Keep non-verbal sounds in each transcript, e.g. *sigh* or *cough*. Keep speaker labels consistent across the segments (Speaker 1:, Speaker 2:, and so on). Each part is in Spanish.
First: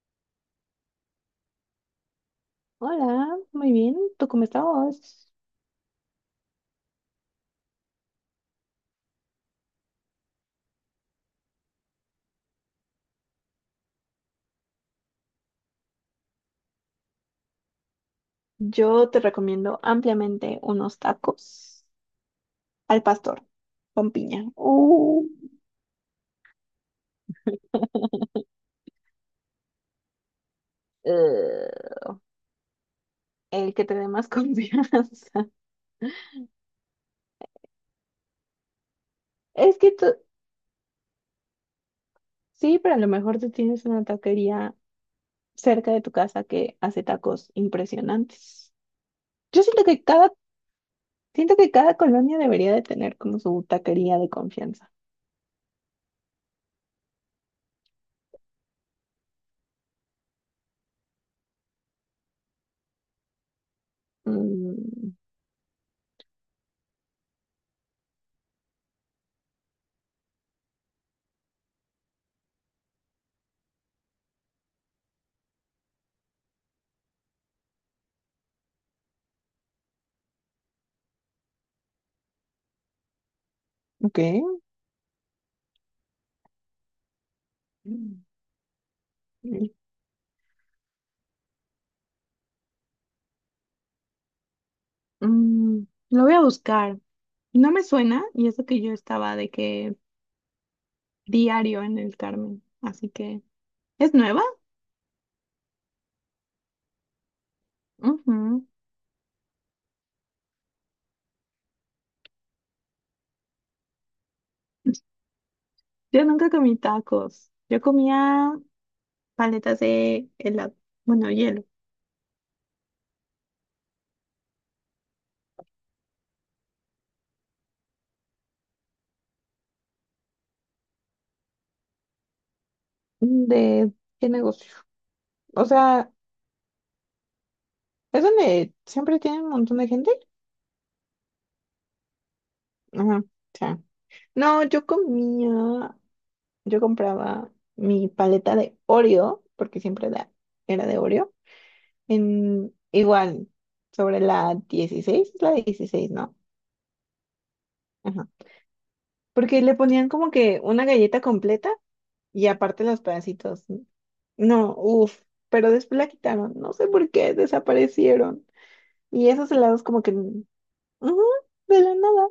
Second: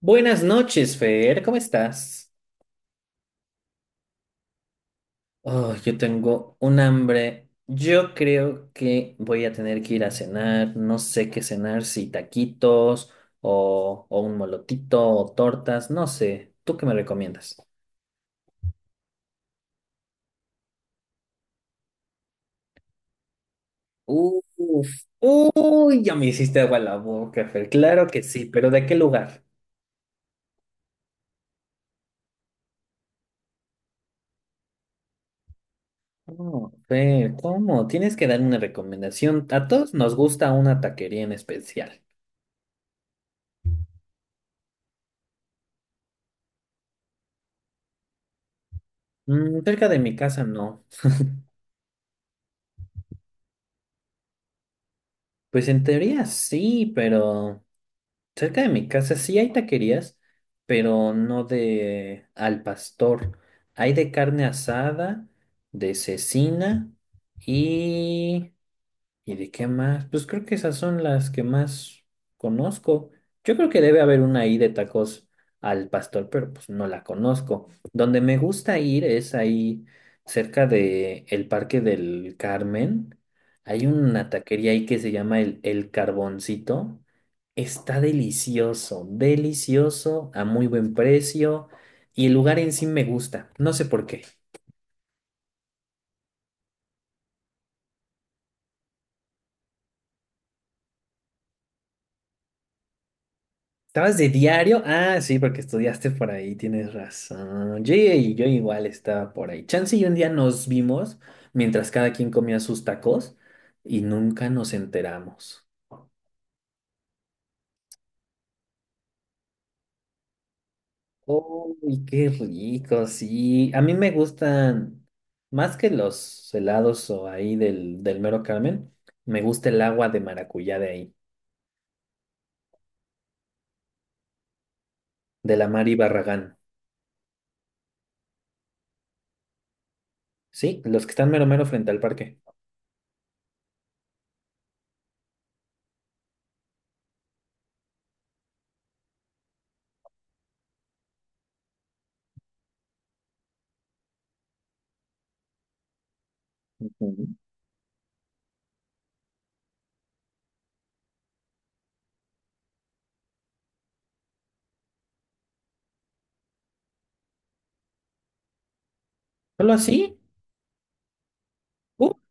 Speaker 1: Buenas noches, Fer, ¿cómo estás?
Speaker 2: Hola, muy bien. ¿Tú cómo estás?
Speaker 1: Oh, yo tengo un hambre. Yo creo que voy a tener que ir a cenar. No sé qué cenar, si taquitos o un molotito o tortas, no sé. ¿Tú qué me recomiendas?
Speaker 2: Yo te recomiendo ampliamente unos tacos al pastor con
Speaker 1: Uf,
Speaker 2: piña.
Speaker 1: uy, ya me hiciste agua la boca, Fer. Claro que
Speaker 2: *laughs*
Speaker 1: sí, pero ¿de qué lugar?
Speaker 2: Eh, el que te dé más *laughs* confianza.
Speaker 1: Oh, Fer, ¿cómo? Tienes que darme una recomendación. A
Speaker 2: Es que
Speaker 1: todos nos
Speaker 2: tú,
Speaker 1: gusta una taquería en especial.
Speaker 2: sí, pero a lo mejor tú tienes una taquería cerca de tu casa que hace tacos impresionantes. Yo siento
Speaker 1: Cerca de
Speaker 2: que
Speaker 1: mi
Speaker 2: cada,
Speaker 1: casa no.
Speaker 2: Siento que cada colonia debería de tener como su taquería de confianza.
Speaker 1: Pues en teoría sí, pero cerca de mi casa sí hay taquerías, pero no de al pastor. Hay de carne
Speaker 2: Mm,
Speaker 1: asada, de cecina y ¿Y de qué más? Pues creo que esas son las que más conozco. Yo creo que debe haber una ahí de tacos al pastor, pero pues no la conozco. Donde me gusta ir es ahí cerca de el Parque del Carmen. Hay
Speaker 2: ok.
Speaker 1: una taquería ahí que se llama el Carboncito. Está
Speaker 2: Mm.
Speaker 1: delicioso,
Speaker 2: Mm,
Speaker 1: delicioso, a muy buen precio. Y el lugar en sí me gusta. No sé por qué.
Speaker 2: Mm, lo voy a buscar. No me suena, y eso que yo estaba de que diario en el Carmen. Así que, ¿es
Speaker 1: ¿Estabas de
Speaker 2: nueva?
Speaker 1: diario? Ah, sí, porque estudiaste por ahí, tienes razón. Yo
Speaker 2: Ujú.
Speaker 1: igual estaba por ahí. Chance y un día nos vimos mientras cada quien comía sus tacos y nunca nos enteramos.
Speaker 2: Yo nunca comí tacos. Yo comía paletas de helado, bueno, hielo.
Speaker 1: Uy, qué rico, sí. A mí me gustan más que los helados o ahí del mero Carmen, me gusta el agua de maracuyá de ahí,
Speaker 2: ¿De qué negocio?
Speaker 1: de
Speaker 2: O
Speaker 1: la Mari
Speaker 2: sea,
Speaker 1: Barragán.
Speaker 2: es donde siempre tiene un montón de gente.
Speaker 1: Sí, los que están mero mero frente al parque.
Speaker 2: Ajá, o sea. No, yo comía. Yo compraba mi paleta de Oreo, porque era de Oreo, en igual, sobre la 16 es la 16, ¿no?
Speaker 1: Ujú.
Speaker 2: Ajá. Porque le ponían como que una galleta completa y aparte los pedacitos. No, uff, pero después la quitaron, no sé por qué, desaparecieron. Y esos
Speaker 1: ¿Solo
Speaker 2: helados como que,
Speaker 1: así?
Speaker 2: ujú, de la
Speaker 1: Uh,
Speaker 2: nada,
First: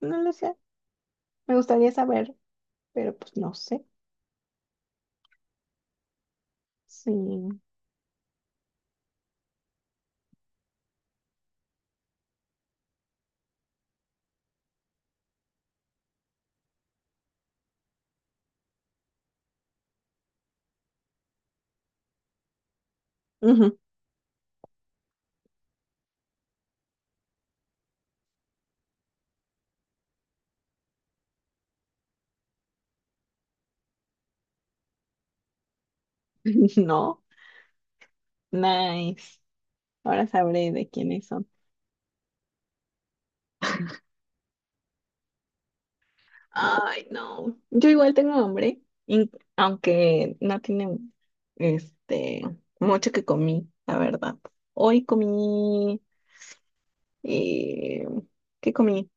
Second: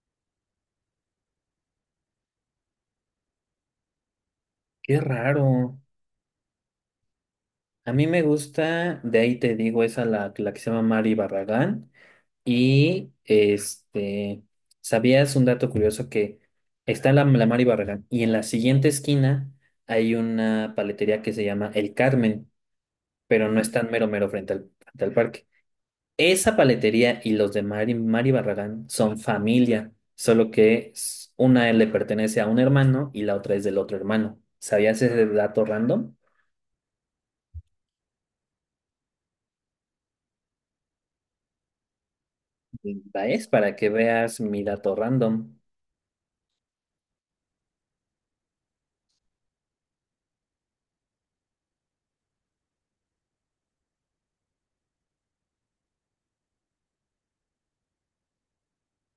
Speaker 2: no lo sé. Me gustaría saber, pero pues no sé.
Speaker 1: qué raro.
Speaker 2: Sí.
Speaker 1: A mí me gusta, de ahí te digo, esa la que se llama Mari Barragán. Y este, ¿Sabías un dato curioso que está la Mari Barragán y en la siguiente esquina hay una paletería que se llama El Carmen, pero no es
Speaker 2: Ujú.
Speaker 1: tan mero mero frente al parque? Esa paletería y los de Mari Barragán son familia, solo que una le pertenece a un hermano y la otra es del otro hermano. ¿Sabías ese dato random?
Speaker 2: *laughs* No, nice. Ahora sabré de quiénes son.
Speaker 1: Es para que veas mi dato random.
Speaker 2: Ay, no. Yo igual tengo hambre, aunque no tiene este mucho que comí, la verdad. Hoy comí eh, ¿qué comí?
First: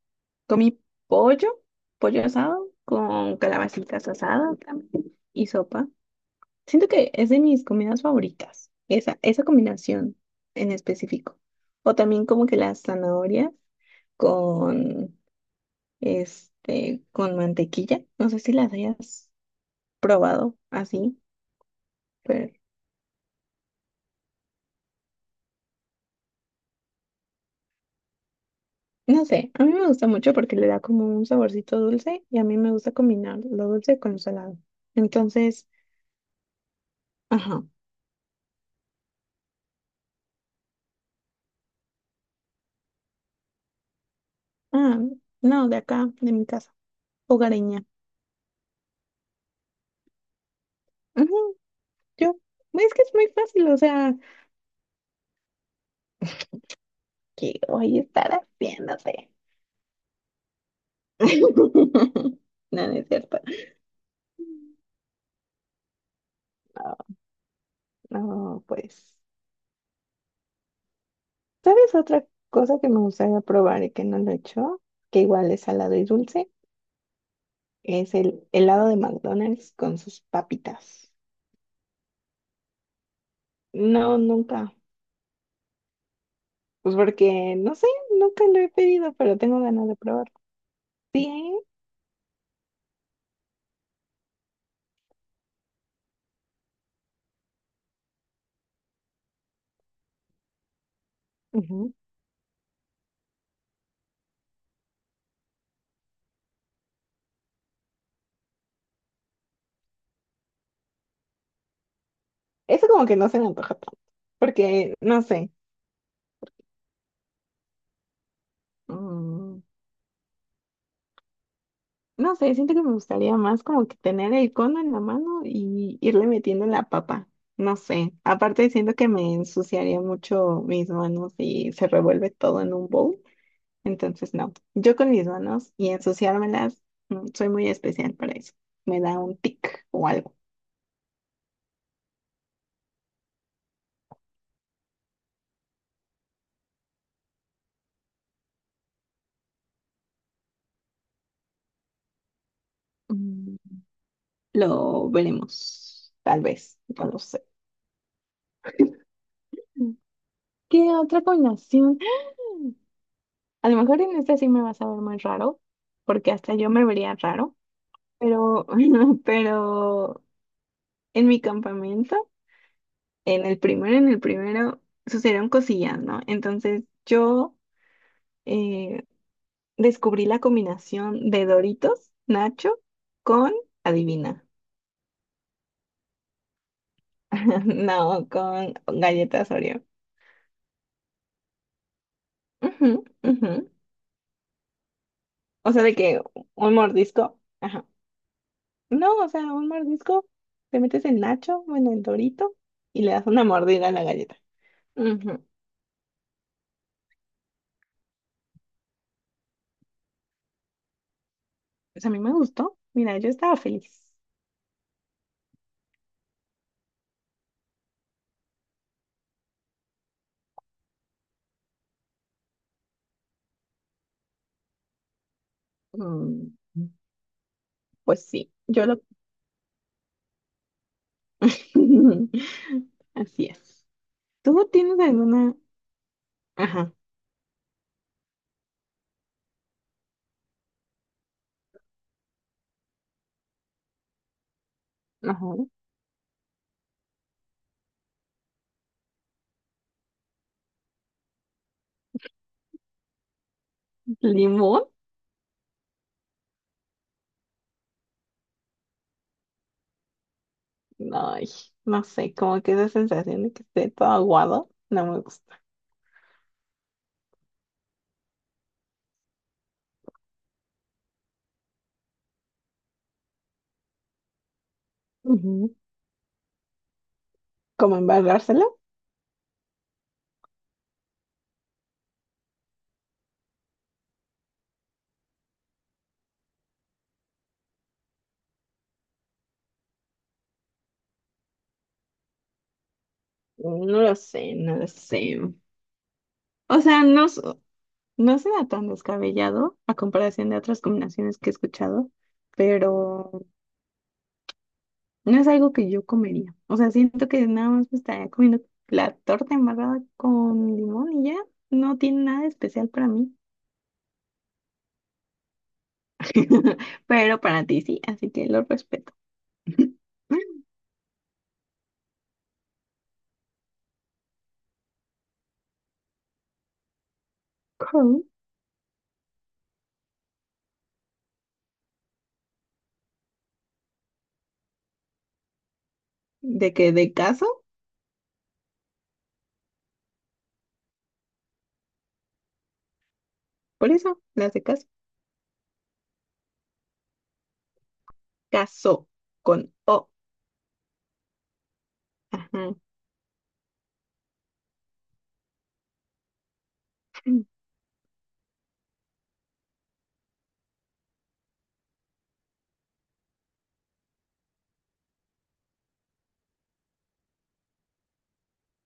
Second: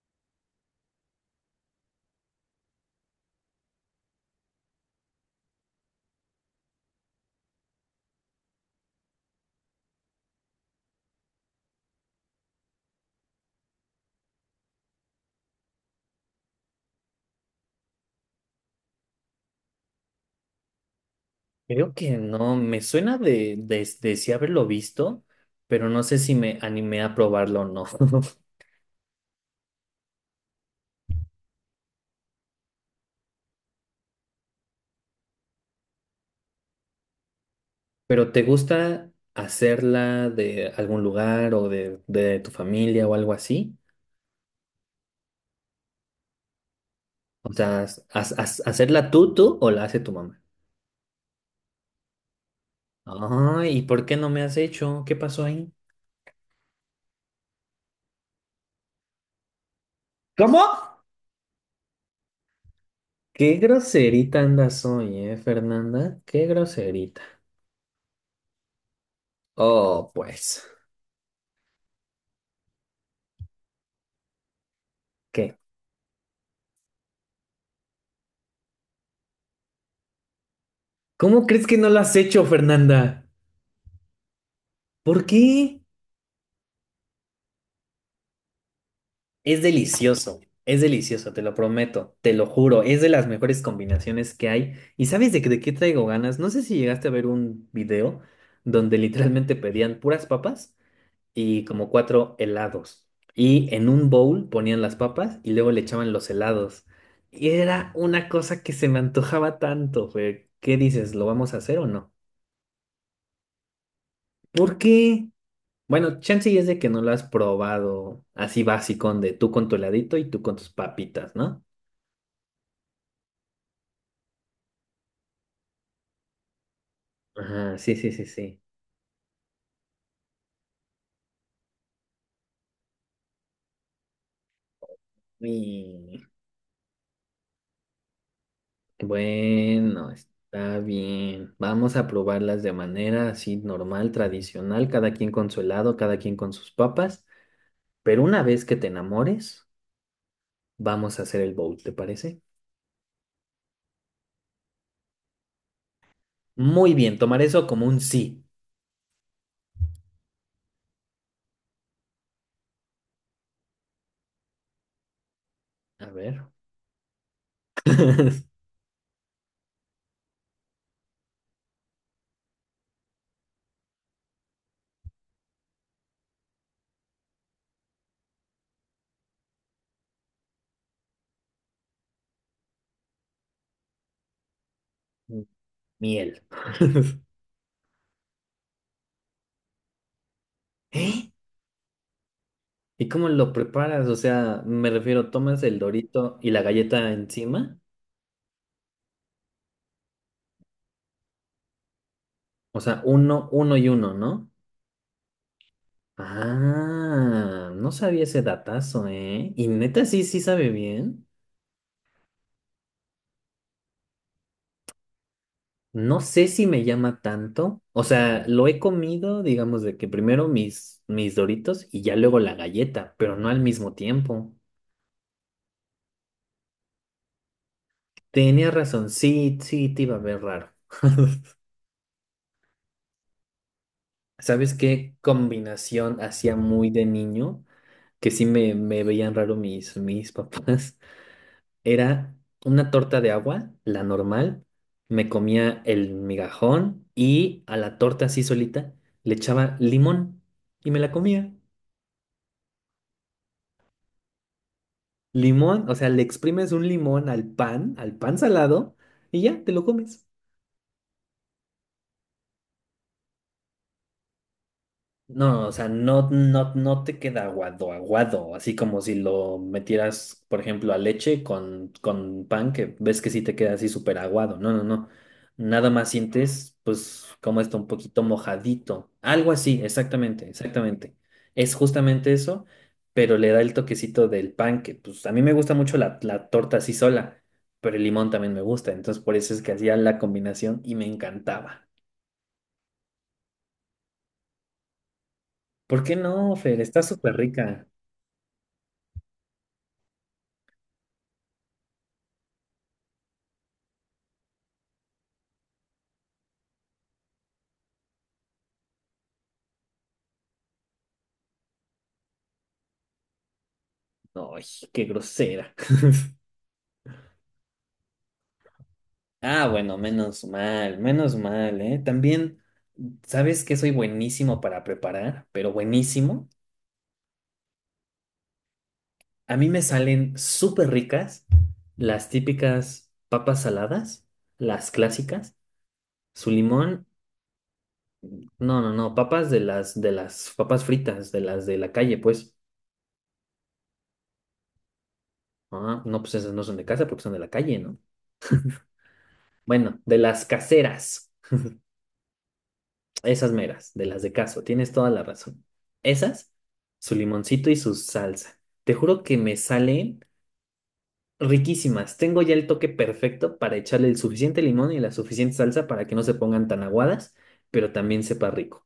Speaker 2: Comí pollo, pollo asado con calabacitas asadas también, y sopa. Siento que es de mis comidas favoritas, esa combinación en específico. O también como que las zanahorias con este, con mantequilla. No sé si las hayas probado así,
Speaker 1: Creo que
Speaker 2: pero
Speaker 1: no, me suena de sí haberlo visto, pero no sé si me animé a probarlo o no. *laughs*
Speaker 2: no sé, a mí me gusta mucho porque le da como un saborcito dulce y a mí me gusta combinar lo dulce con lo salado. Entonces, ajá.
Speaker 1: ¿Pero te gusta hacerla de algún lugar o de tu familia o algo así?
Speaker 2: Ah, no, de acá, de mi casa,
Speaker 1: O sea,
Speaker 2: hogareña.
Speaker 1: ¿hacerla tú o la hace tu mamá?
Speaker 2: Ajá, yo, es que es muy fácil, o
Speaker 1: Ay, ¿y por
Speaker 2: sea,
Speaker 1: qué no me has hecho? ¿Qué pasó ahí?
Speaker 2: que voy a estar haciéndote.
Speaker 1: ¿Cómo?
Speaker 2: *laughs* No, no es cierto.
Speaker 1: Qué groserita
Speaker 2: No,
Speaker 1: andas hoy, ¿eh, Fernanda? Qué groserita.
Speaker 2: no, pues.
Speaker 1: Oh, pues,
Speaker 2: ¿Sabes otra cosa que me gustaría probar y que no lo he hecho? Que igual
Speaker 1: ¿qué?
Speaker 2: es salado y dulce. Es el helado de McDonald's con sus papitas.
Speaker 1: ¿Cómo crees que no lo has hecho, Fernanda?
Speaker 2: No, nunca.
Speaker 1: ¿Por qué?
Speaker 2: Pues porque, no sé, nunca lo he pedido, pero tengo ganas de probarlo.
Speaker 1: Es
Speaker 2: Sí,
Speaker 1: delicioso, te lo
Speaker 2: ¿eh?
Speaker 1: prometo, te lo juro, es de las mejores combinaciones que hay. ¿Y sabes de qué traigo ganas? No sé si llegaste a ver un video donde literalmente pedían puras papas y como
Speaker 2: Ujú.
Speaker 1: cuatro helados. Y en un bowl ponían las papas y luego le echaban los helados. Y era una cosa que se me antojaba tanto, Fer. ¿Qué dices? ¿Lo vamos a hacer o no?
Speaker 2: Eso como que no se me antoja tanto.
Speaker 1: ¿Por
Speaker 2: Porque, no
Speaker 1: qué?
Speaker 2: sé.
Speaker 1: Bueno, chance y es de que no lo has probado así básico, de tú
Speaker 2: mm,
Speaker 1: con tu heladito y tú con tus papitas, ¿no?
Speaker 2: No sé, siento que me gustaría más como que tener el cono en la mano y irle metiendo la papa. No
Speaker 1: Ajá, sí, sí,
Speaker 2: sé.
Speaker 1: sí, sí.
Speaker 2: Aparte siento que me ensuciaría mucho mis manos y se revuelve todo en un bowl. Entonces no. Yo con mis manos y
Speaker 1: Y
Speaker 2: ensuciármelas, soy muy especial para eso. Me da un tic o
Speaker 1: bueno,
Speaker 2: algo.
Speaker 1: está bien. Vamos a probarlas de manera así normal, tradicional, cada quien con su helado, cada quien con sus papas. Pero una vez que te enamores, vamos a hacer el bowl, ¿te parece?
Speaker 2: Mm, Lo veremos. Tal vez.
Speaker 1: Muy
Speaker 2: No
Speaker 1: bien,
Speaker 2: lo
Speaker 1: tomar
Speaker 2: sé.
Speaker 1: eso como un sí.
Speaker 2: Mm. ¿Qué otra combinación? A lo mejor en esta sí me vas a ver muy raro,
Speaker 1: A
Speaker 2: porque
Speaker 1: ver.
Speaker 2: hasta yo me vería raro.
Speaker 1: *laughs*
Speaker 2: Pero, *laughs* pero en mi campamento, en el primero, sucedieron cosillas, ¿no? Entonces yo eh, descubrí la combinación de Doritos, Nacho, con, adivina,
Speaker 1: Miel. *laughs*
Speaker 2: *laughs* no, con galletas Oreo.
Speaker 1: ¿Eh?
Speaker 2: Ujú,
Speaker 1: ¿Y cómo lo
Speaker 2: ujú.
Speaker 1: preparas? O sea, me refiero, tomas
Speaker 2: O
Speaker 1: el
Speaker 2: sea, de que
Speaker 1: dorito y la
Speaker 2: un
Speaker 1: galleta
Speaker 2: mordisco,
Speaker 1: encima.
Speaker 2: ajá. No, o sea, un mordisco, te metes el Nacho, bueno, el Dorito,
Speaker 1: O sea,
Speaker 2: y le das una
Speaker 1: uno, uno
Speaker 2: mordida
Speaker 1: y
Speaker 2: a la
Speaker 1: uno,
Speaker 2: galleta.
Speaker 1: ¿no?
Speaker 2: Ujú.
Speaker 1: Ah, no sabía ese datazo, ¿eh? Y neta, sí, sí sabe bien.
Speaker 2: Pues a mí me gustó. Mira, yo estaba feliz.
Speaker 1: No sé si me llama tanto. O sea, lo he comido, digamos, de que primero mis doritos y ya luego la galleta, pero no al mismo tiempo.
Speaker 2: Mm, pues sí,
Speaker 1: Tenía
Speaker 2: yo lo...
Speaker 1: razón, sí, sí, te iba a ver raro.
Speaker 2: *laughs* Así es. ¿Tú
Speaker 1: ¿Sabes
Speaker 2: tienes
Speaker 1: qué
Speaker 2: alguna...
Speaker 1: combinación hacía muy
Speaker 2: Ajá,
Speaker 1: de niño? Que sí me veían raro mis papás, *laughs* era una torta de agua, la normal, me
Speaker 2: ajá.
Speaker 1: comía el migajón y a la torta así solita le echaba limón y me la comía.
Speaker 2: ¿Limón?
Speaker 1: Limón, o sea, le exprimes un limón al pan salado y ya te lo comes.
Speaker 2: Ay, no sé, como que esa sensación de que esté todo aguado, no me gusta.
Speaker 1: No, o sea, no, no, no te queda aguado, aguado, así como si lo metieras, por ejemplo, a leche con pan, que ves que sí te queda así súper aguado. No, no, no.
Speaker 2: Ujú.
Speaker 1: Nada más sientes, pues, como está un
Speaker 2: ¿Cómo
Speaker 1: poquito
Speaker 2: embarrárselo?
Speaker 1: mojadito. Algo así, exactamente, exactamente. Es justamente eso, pero le da el toquecito del pan, que pues a mí me gusta mucho la torta así sola, pero el limón también me gusta, entonces por eso es que hacía la combinación y me encantaba.
Speaker 2: No lo sé, no lo sé.
Speaker 1: ¿Por qué no,
Speaker 2: O
Speaker 1: Fer? Está
Speaker 2: sea, no,
Speaker 1: súper rica.
Speaker 2: no suena tan descabellado a comparación de otras combinaciones que he escuchado, pero... No es algo que yo comería. O sea, siento que nada más me estaría comiendo la torta embarrada con limón y ya. No tiene nada de especial para mí.
Speaker 1: Ay, qué grosera.
Speaker 2: *laughs* Pero para ti sí, así que lo respeto.
Speaker 1: Ah, bueno,
Speaker 2: *laughs*
Speaker 1: menos mal, ¿eh? También, ¿sabes que soy buenísimo para preparar? Pero buenísimo.
Speaker 2: Con-
Speaker 1: A mí me salen súper ricas las típicas papas saladas, las clásicas, su
Speaker 2: ¿De que?
Speaker 1: limón,
Speaker 2: ¿De caso?
Speaker 1: no, no, no, papas de las papas fritas, de las de la calle, pues.
Speaker 2: Por eso, las de caso.
Speaker 1: Ah, no, pues esas no son de casa porque son de la calle, ¿no?
Speaker 2: Caso con
Speaker 1: Bueno,
Speaker 2: O.
Speaker 1: de las caseras.
Speaker 2: Ajá.
Speaker 1: Esas meras, de las de caso, tienes toda la razón. Esas, su limoncito y su salsa. Te juro que me salen riquísimas. Tengo ya el toque perfecto para echarle el suficiente limón y la suficiente salsa para que no se pongan tan aguadas, pero también sepa rico.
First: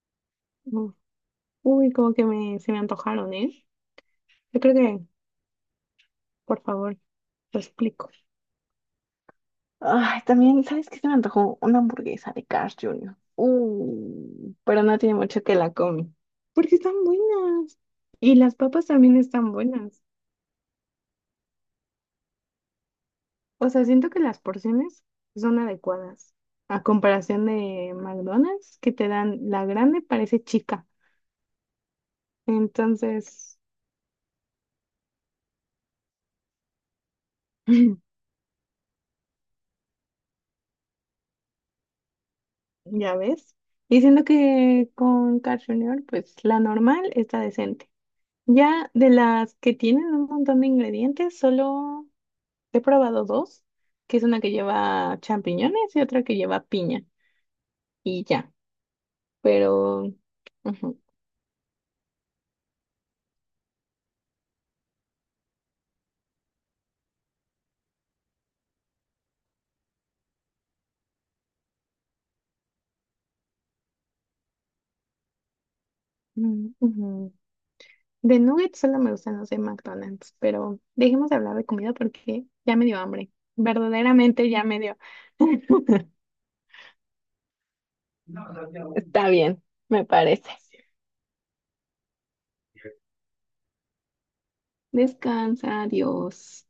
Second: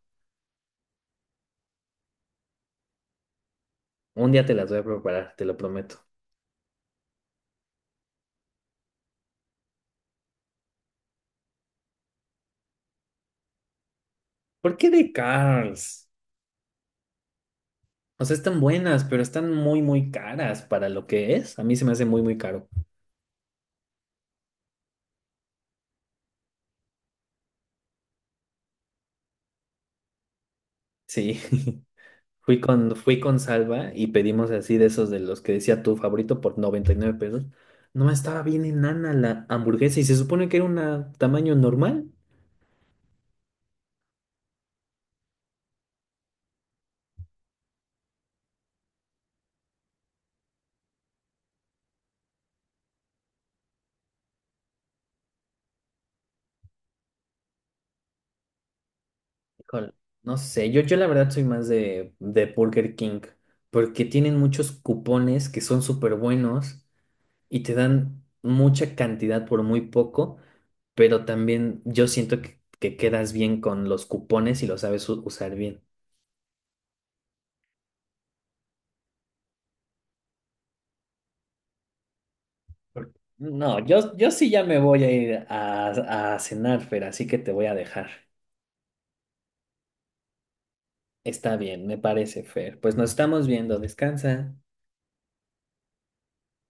Speaker 2: Uf, uy, como que me, se me antojaron, ¿eh?
Speaker 1: Un día te
Speaker 2: Yo
Speaker 1: las
Speaker 2: creo
Speaker 1: voy a
Speaker 2: que,
Speaker 1: preparar, te lo prometo.
Speaker 2: por favor, lo explico. Ay, también, ¿sabes qué se me antojó? Una hamburguesa de Carl Jr.
Speaker 1: ¿Por
Speaker 2: Pero
Speaker 1: qué
Speaker 2: no
Speaker 1: de
Speaker 2: tiene mucho que la
Speaker 1: Carl's?
Speaker 2: come. Porque están buenas.
Speaker 1: O sea,
Speaker 2: Y las
Speaker 1: están
Speaker 2: papas
Speaker 1: buenas,
Speaker 2: también
Speaker 1: pero están
Speaker 2: están
Speaker 1: muy,
Speaker 2: buenas.
Speaker 1: muy caras para lo que es. A mí se me hace muy, muy caro.
Speaker 2: O sea, siento que las porciones son adecuadas. A comparación de McDonald's, que te dan la grande, parece chica.
Speaker 1: Sí. *laughs* Fui con
Speaker 2: Entonces,
Speaker 1: Salva y pedimos así de esos de los que decía tu favorito por 99 pesos. No
Speaker 2: *laughs*
Speaker 1: estaba bien enana la hamburguesa y se supone que era un tamaño normal.
Speaker 2: ya ves. Y siento que con Carl Jr., pues la normal está decente. Ya de las que tienen un montón de ingredientes, solo he probado dos, que es una que lleva champiñones y otra que lleva piña. Y ya,
Speaker 1: Híjole,
Speaker 2: pero...
Speaker 1: no sé, yo,
Speaker 2: ujú,
Speaker 1: la verdad soy más de Burger King porque tienen muchos cupones que son súper buenos y te dan mucha cantidad por muy poco, pero también yo siento que quedas bien con los cupones y lo sabes usar bien.
Speaker 2: mm, ujú. De nuggets solo me gustan los de McDonald's, pero dejemos de hablar de comida porque ya me dio hambre.
Speaker 1: No, yo, sí
Speaker 2: Verdaderamente
Speaker 1: ya
Speaker 2: ya
Speaker 1: me
Speaker 2: me dio.
Speaker 1: voy a ir
Speaker 2: *laughs*
Speaker 1: a cenar, Fer, así que te voy a dejar.
Speaker 2: Está bien, me parece.
Speaker 1: Está bien, me parece, Fer. Pues nos estamos viendo, descansa.
Speaker 2: Descansa, adiós.